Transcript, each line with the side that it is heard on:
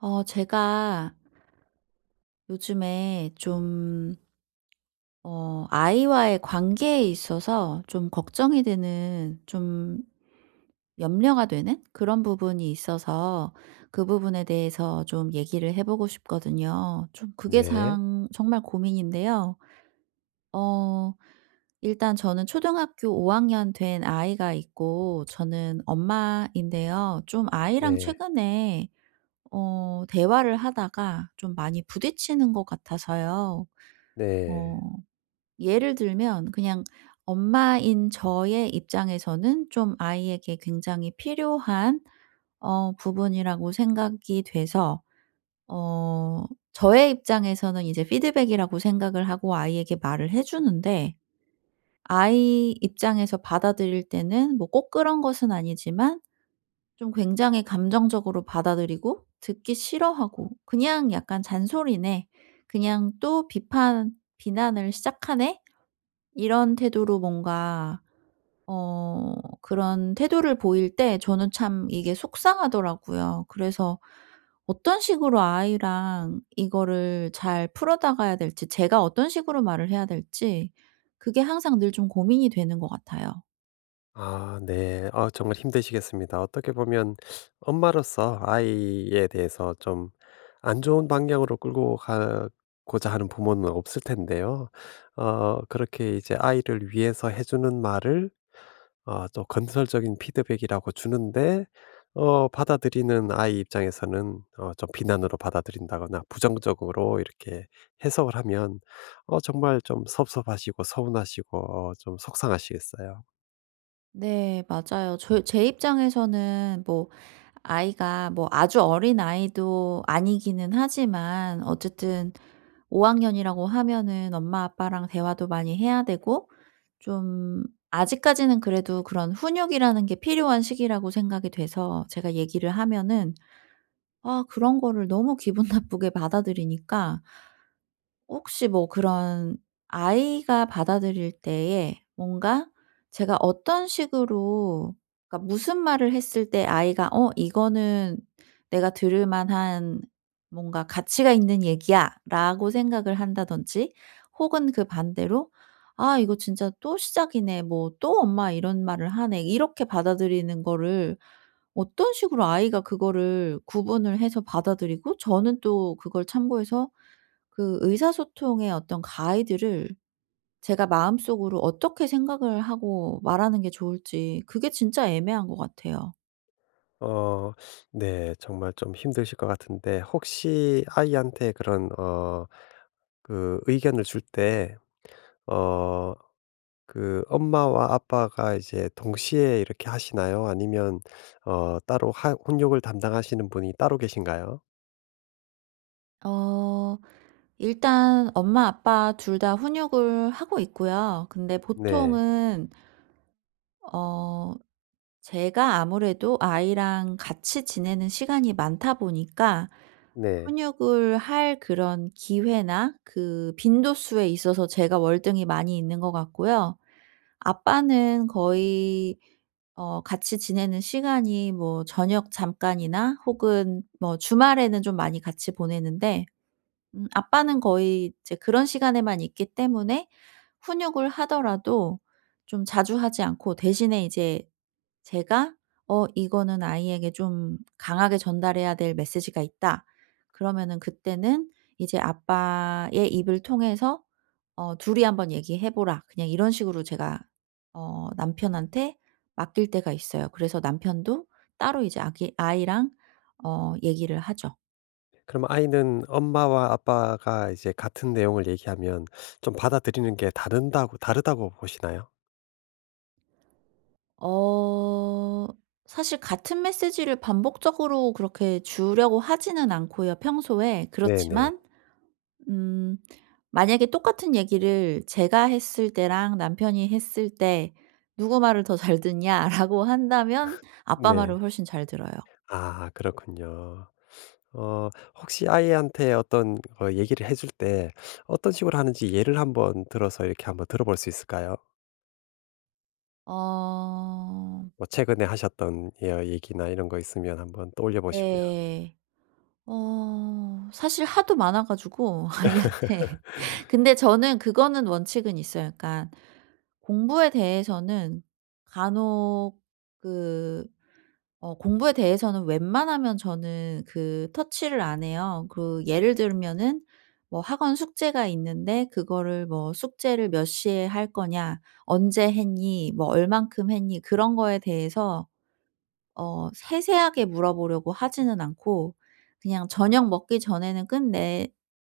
right: 제가 요즘에 좀 아이와의 관계에 있어서 좀 걱정이 되는, 좀 염려가 되는 그런 부분이 있어서 그 부분에 대해서 좀 얘기를 해 보고 싶거든요. 좀 그게
left: 네.
right: 정말 고민인데요. 어 일단 저는 초등학교 5 학년 된 아이가 있고, 저는 엄마인데요. 좀 아이랑
left: 네.
right: 최근에 대화를 하다가 좀 많이 부딪히는 것 같아서요. 어
left: 네.
right: 예를 들면 그냥, 엄마인 저의 입장에서는 좀 아이에게 굉장히 필요한 부분이라고 생각이 돼서, 어 저의 입장에서는 이제 피드백이라고 생각을 하고 아이에게 말을 해 주는데, 아이 입장에서 받아들일 때는 뭐 꼭 그런 것은 아니지만 좀 굉장히 감정적으로 받아들이고 듣기 싫어하고, '그냥 약간 잔소리네. 그냥 또 비판 비난을 시작하네.' 이런 태도로 뭔가, 어 그런 태도를 보일 때 저는 참 이게 속상하더라고요. 그래서 어떤 식으로 아이랑 이거를 잘 풀어 나가야 될지, 제가 어떤 식으로 말을 해야 될지, 그게 항상 늘 좀 고민이 되는 것 같아요.
left: 아 네. 아 정말 힘드시겠습니다. 어떻게 보면 엄마로서 아이에 대해서 좀 안 좋은 방향으로 끌고 가고자 하는 부모는 없을 텐데요. 그렇게 이제 아이를 위해서 해 주는 말을 또 건설적인 피드백이라고 주는데 받아들이는 아이 입장에서는 좀 비난으로 받아들인다거나 부정적으로 이렇게 해석을 하면 정말 좀 섭섭하시고 서운하시고 좀 속상하시겠어요.
right: 네, 맞아요. 제 입장에서는 뭐 아이가 뭐 아주 어린 아이도 아니기는 하지만, 어쨌든 5 학년이라고 하면은 엄마 아빠랑 대화도 많이 해야 되고, 좀 아직까지는 그래도 그런 훈육이라는 게 필요한 시기라고 생각이 돼서 제가 얘기를 하면은, 아, 그런 거를 너무 기분 나쁘게 받아들이니까. 혹시 뭐 그런 아이가 받아들일 때에 뭔가 제가 어떤 식으로, 그러니까 무슨 말을 했을 때 아이가 '어 이거는 내가 들을 만한 뭔가 가치가 있는 얘기야.'라고 생각을 한다든지, 혹은 그 반대로 '아 이거 진짜 또 시작이네.' 뭐 '또 엄마 이런 말을 하네.' 이렇게 받아들이는 거를, 어떤 식으로 아이가 그거를 구분을 해서 받아들이고 저는 또 그걸 참고해서 그 의사소통의 어떤 가이드를 제가 마음속으로 어떻게 생각을 하고 말하는 게 좋을지, 그게 진짜 애매한 것 같아요.
left: 어 네. 정말 좀 힘드실 것 같은데 혹시 아이한테 그런 그 의견을 줄 때 어 그 엄마와 아빠가 이제 동시에 이렇게 하시나요? 아니면 따로 하 훈육을 담당하시는 분이 따로 계신가요?
right: 어 일단 엄마 아빠 둘 다 훈육을 하고 있고요. 근데
left: 네.
right: 보통은 어 제가 아무래도 아이랑 같이 지내는 시간이 많다 보니까
left: 네.
right: 훈육을 할 그런 기회나 그 빈도수에 있어서 제가 월등히 많이 있는 것 같고요. 아빠는 거의 같이 지내는 시간이 뭐 저녁 잠깐이나 혹은 뭐 주말에는 좀 많이 같이 보내는데, 아빠는 거의 이제 그런 시간에만 있기 때문에 훈육을 하더라도 좀 자주 하지 않고, 대신에 이제 제가 '어 이거는 아이에게 좀 강하게 전달해야 될 메시지가 있다.' 그러면은 그때는 이제 "아빠의 입을 통해서 둘이 한번 얘기해 보라." 그냥 이런 식으로 제가 남편한테 맡길 때가 있어요. 그래서 남편도 따로 이제 아기 아이랑 얘기를 하죠.
left: 그럼 아이는 엄마와 아빠가 이제 같은 내용을 얘기하면 좀 받아들이는 게 다른다고 다르다고 보시나요?
right: 어 사실 같은 메시지를 반복적으로 그렇게 주려고 하지는 않고요, 평소에.
left: 네네.
right: 그렇지만 음 만약에 똑같은 얘기를 제가 했을 때랑 남편이 했을 때 '누구 말을 더 잘 듣냐?'라고 한다면 아빠
left: 네.
right: 말을
left: 네.
right: 훨씬 잘 들어요.
left: 아 그렇군요. 어 혹시 아이한테 어떤 얘기를 해줄 때 어떤 식으로 하는지 예를 한번 들어서 이렇게 한번 들어볼 수 있을까요?
right: 어
left: 뭐 최근에 하셨던 여 얘기나 이런 거 있으면 한번 떠올려 보시고요.
right: 네. 사실 하도 많아 가지고 아이한테. 근데 저는 그거는 원칙은 있어요. 그러니까 공부에 대해서는 간혹 그 공부에 대해서는 웬만하면 저는 그 터치를 안 해요. 그 예를 들면은 뭐 학원 숙제가 있는데 그거를 뭐 "숙제를 몇 시에 할 거냐? 언제 했니? 뭐 얼만큼 했니?" 그런 거에 대해서 세세하게 물어보려고 하지는 않고, 그냥 "저녁 먹기 전에는 끝내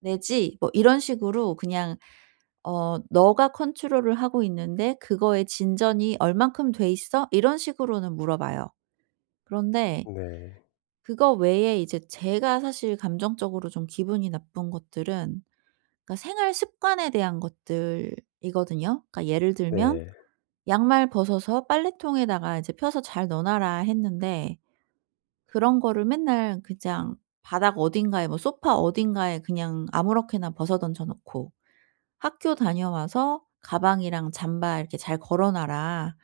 right: 내지." 뭐 이런 식으로, 그냥 "너가 컨트롤을 하고 있는데 그거의 진전이 얼만큼 돼 있어?" 이런 식으로는 물어봐요. 그런데
left: 네.
right: 그거 외에 이제 제가 사실 감정적으로 좀 기분이 나쁜 것들은, 그러니까 생활 습관에 대한 것들이거든요. 그러니까 예를 들면
left: 네.
right: "양말 벗어서 빨래통에다가 이제 펴서 잘 넣어 놔라." 했는데, 그런 거를 맨날 그냥 바닥 어딘가에 뭐 소파 어딘가에 그냥 아무렇게나 벗어 던져 놓고, 학교 다녀와서 "가방이랑 잠바 이렇게 잘 걸어 놔라."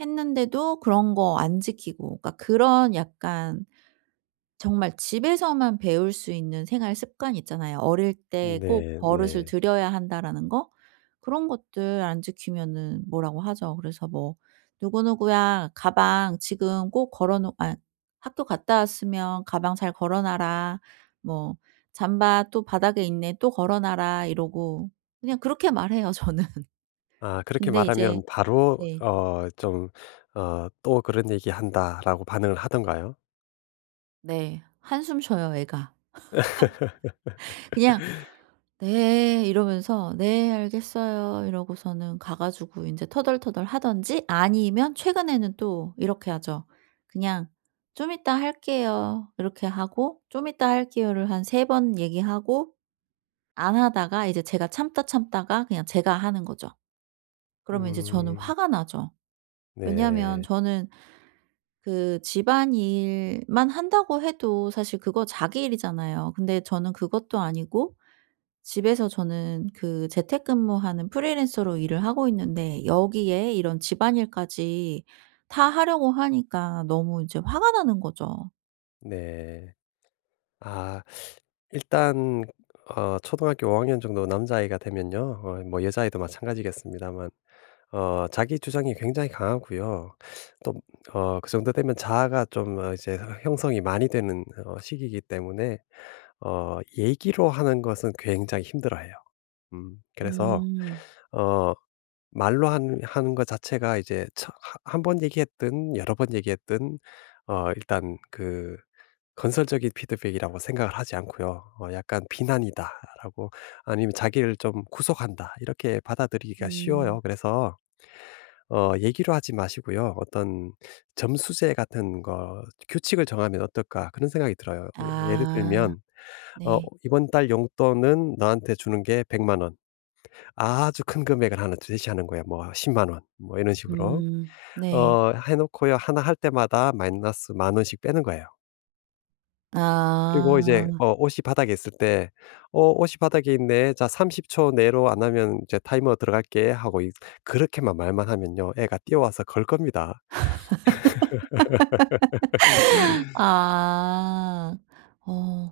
right: 했는데도 그런 거 안 지키고. 그러니까 그런 약간, 정말 집에서만 배울 수 있는 생활 습관 있잖아요, 어릴 때 꼭
left: 네
right: 버릇을
left: 네.
right: 들여야 한다라는 거? 그런 것들 안 지키면은 뭐라고 하죠. 그래서 뭐 "누구누구야, 가방 지금 꼭 걸어 놓아. 학교 갔다 왔으면 가방 잘 걸어 놔라." 뭐 "잠바 또 바닥에 있네. 또 걸어 놔라." 이러고 그냥 그렇게 말해요 저는.
left: 아 그렇게
right: 근데 이제.
left: 말하면 바로
right: 네.
left: 좀 "또 그런 얘기한다."라고 반응을 하던가요?
right: 네. 한숨 쉬어요 애가. 그냥 "네." 이러면서 "네 알겠어요." 이러고서는 가 가지고 이제 터덜터덜 하든지 아니면 최근에는 또 이렇게 하죠. 그냥 "좀 이따 할게요." 이렇게 하고 "좀 이따 할게요."를 한 세 번 얘기하고 안 하다가, 이제 제가 참다 참다가 그냥 제가 하는 거죠. 그러면 이제 저는
left: 음.
right: 화가 나죠. 왜냐하면
left: 네.
right: 저는 그 집안일만 한다고 해도 사실 그거 자기 일이잖아요. 근데 저는 그것도 아니고 집에서 저는 그 재택근무하는 프리랜서로 일을 하고 있는데 여기에 이런 집안일까지 다 하려고 하니까 너무 이제 화가 나는 거죠.
left: 네. 아. 일단 초등학교 5 학년 정도 남자아이가 되면요. 뭐 여자아이도 마찬가지겠습니다만 자기 주장이 굉장히 강하고요. 또 그 정도 되면 자아가 좀 이제 형성이 많이 되는 시기이기 때문에 얘기로 하는 것은 굉장히 힘들어해요. 그래서
right: 음.
left: 어 말로 하는 것 자체가 이제 한 번 얘기했든 여러 번 얘기했든 일단 그 건설적인 피드백이라고 생각을 하지 않고요. 약간 '비난이다.'라고 아니면 '자기를 좀 구속한다.' 이렇게 받아들이기가
right: 음.
left: 쉬워요. 그래서 얘기로 하지 마시고요. 어떤 '점수제 같은 거 규칙을 정하면 어떨까.' 그런 생각이 들어요. 예 예를
right: 아.
left: 들면 어
right: 네.
left: "이번 달 용돈은 너한테 주는 게 1 0 0 원." 아주 큰 금액을 하나 제시하는 거예요. 뭐1 0원 뭐 이런 식으로.
right: 음. 네.
left: 해 놓고요. 하나 할 때마다 마이너스 만 원씩 빼는 거예요. 그리고 이제
right: 아.
left: 옷이 바닥에 있을 때 '어 옷이 바닥에 있네. 자 30초 내로 안 하면 이제 타이머 들어갈게.' 하고 이 그렇게만 말만 하면요. 애가 뛰어와서 걸 겁니다.
right: 아.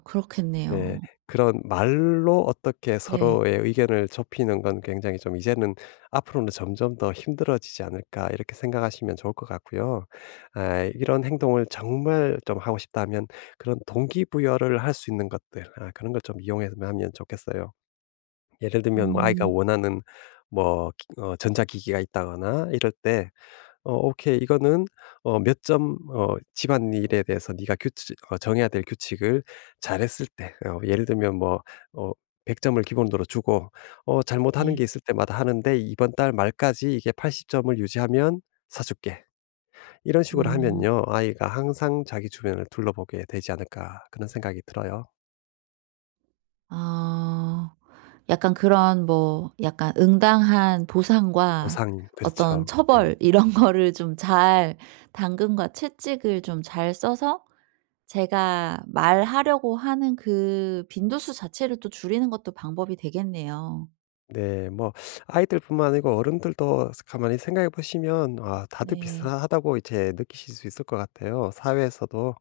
left: 네.
right: 그렇겠네요.
left: 그런 말로 어떻게
right: 네.
left: 서로의 의견을 좁히는 건 굉장히 좀 이제는 '앞으로는 점점 더 힘들어지지 않을까.' 이렇게 생각하시면 좋을 것 같고요. 아 이런 행동을 정말 좀 하고 싶다면 그런 동기부여를 할 수 있는 것들 그런 걸 좀 이용해 하면 좋겠어요. 예를 들면 뭐 아이가
right: 음.
left: 원하는 뭐 기 전자기기가 있다거나 이럴 때 "오케이. 이거는 몇 점 집안일에 대해서 네가 규칙 정해야 될 규칙을 잘했을 때" 예를 들면 뭐 어 100 점을 기본으로 주고 "잘못하는
right: 네.
left: 게 있을 때마다 하는데 이번 달 말까지 이게 80 점을 유지하면 사 줄게." 이런 식으로
right: 음.
left: 하면요. '아이가 항상 자기 주변을 둘러보게 되지 않을까.' 그런 생각이 들어요.
right: 어 약간 그런 뭐 약간 응당한 보상과
left: 보상
right: 어떤
left: 그렇죠. 네.
right: 처벌 이런 거를 좀 잘, 당근과 채찍을 좀 잘 써서 제가 말하려고 하는 그 빈도수 자체를 또 줄이는 것도 방법이 되겠네요.
left: 네. 뭐 아이들뿐만 아니고 어른들도 가만히 생각해 보시면 다들
right: 네.
left: 비슷하다고 이제 느끼실 수 있을 것 같아요. 사회에서도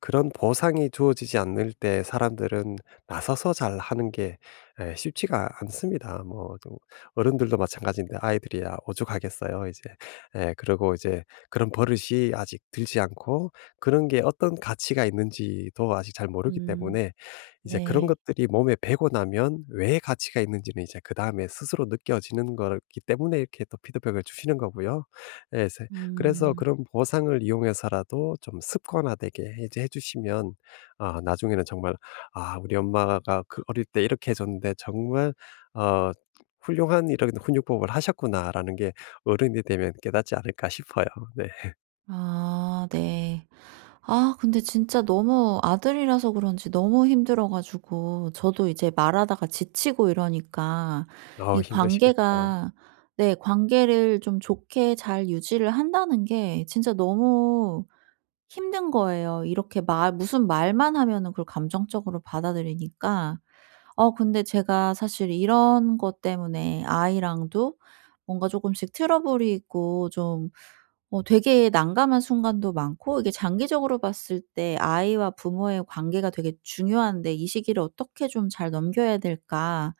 left: 그런 보상이 주어지지 않을 때 사람들은 나서서 잘하는 게 쉽지가 않습니다. 뭐좀 어른들도 마찬가지인데 아이들이야 오죽하겠어요 이제. 에 그리고 이제 그런 버릇이 아직 들지 않고 그런 게 어떤 가치가 있는지도 아직 잘 모르기
right: 음.
left: 때문에 이제 그런
right: 네.
left: 것들이 몸에 배고 나면 왜 가치가 있는지는 이제 그다음에 스스로 느껴지는 거기 때문에 이렇게 또 피드백을 주시는 거고요. 예 그래서
right: 음.
left: 그런 보상을 이용해서라도 좀 습관화되게 이제 해 주시면 아 나중에는 정말 '아 우리 엄마가 그 어릴 때 이렇게 해 줬는데 정말 어 훌륭한 이런 훈육법을 하셨구나.'라는 게 어른이 되면 깨닫지 않을까 싶어요. 네.
right: 아, 네. 아, 근데 진짜 너무 아들이라서 그런지 너무 힘들어 가지고 저도 이제 말하다가 지치고 이러니까,
left: 어우
right: 이
left: 힘드시겠죠.
right: 관계가 네. 관계를 좀 좋게 잘 유지를 한다는 게 진짜 너무 힘든 거예요. 이렇게 말 무슨 말만 하면은 그걸 감정적으로 받아들이니까. 근데 제가 사실 이런 것 때문에 아이랑도 뭔가 조금씩 트러블이 있고, 좀 되게 난감한 순간도 많고, 이게 장기적으로 봤을 때 아이와 부모의 관계가 되게 중요한데 '이 시기를 어떻게 좀 잘 넘겨야 될까?'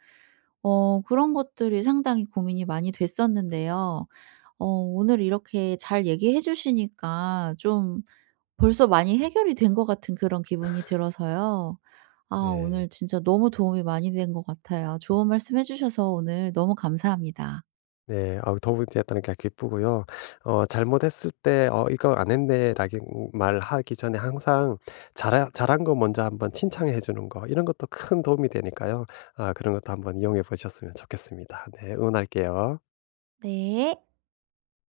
right: 그런 것들이 상당히 고민이 많이 됐었는데요. 오늘 이렇게 잘 얘기해 주시니까 좀 벌써 많이 해결이 된 것 같은 그런 기분이 들어서요. 아,
left: 네.
right: 오늘 진짜 너무 도움이 많이 된 것 같아요. 좋은 말씀 해 주셔서 오늘 너무 감사합니다.
left: 네. 도움이 되었다는 게 기쁘고요. 잘못했을 때 "어 이거 안 했네."라는 말하기 전에 항상 잘 잘한 거 먼저 한번 칭찬해 주는 거 이런 것도 큰 도움이 되니까요. 아 그런 것도 한번 이용해 보셨으면 좋겠습니다. 네. 응원할게요.
right: 네.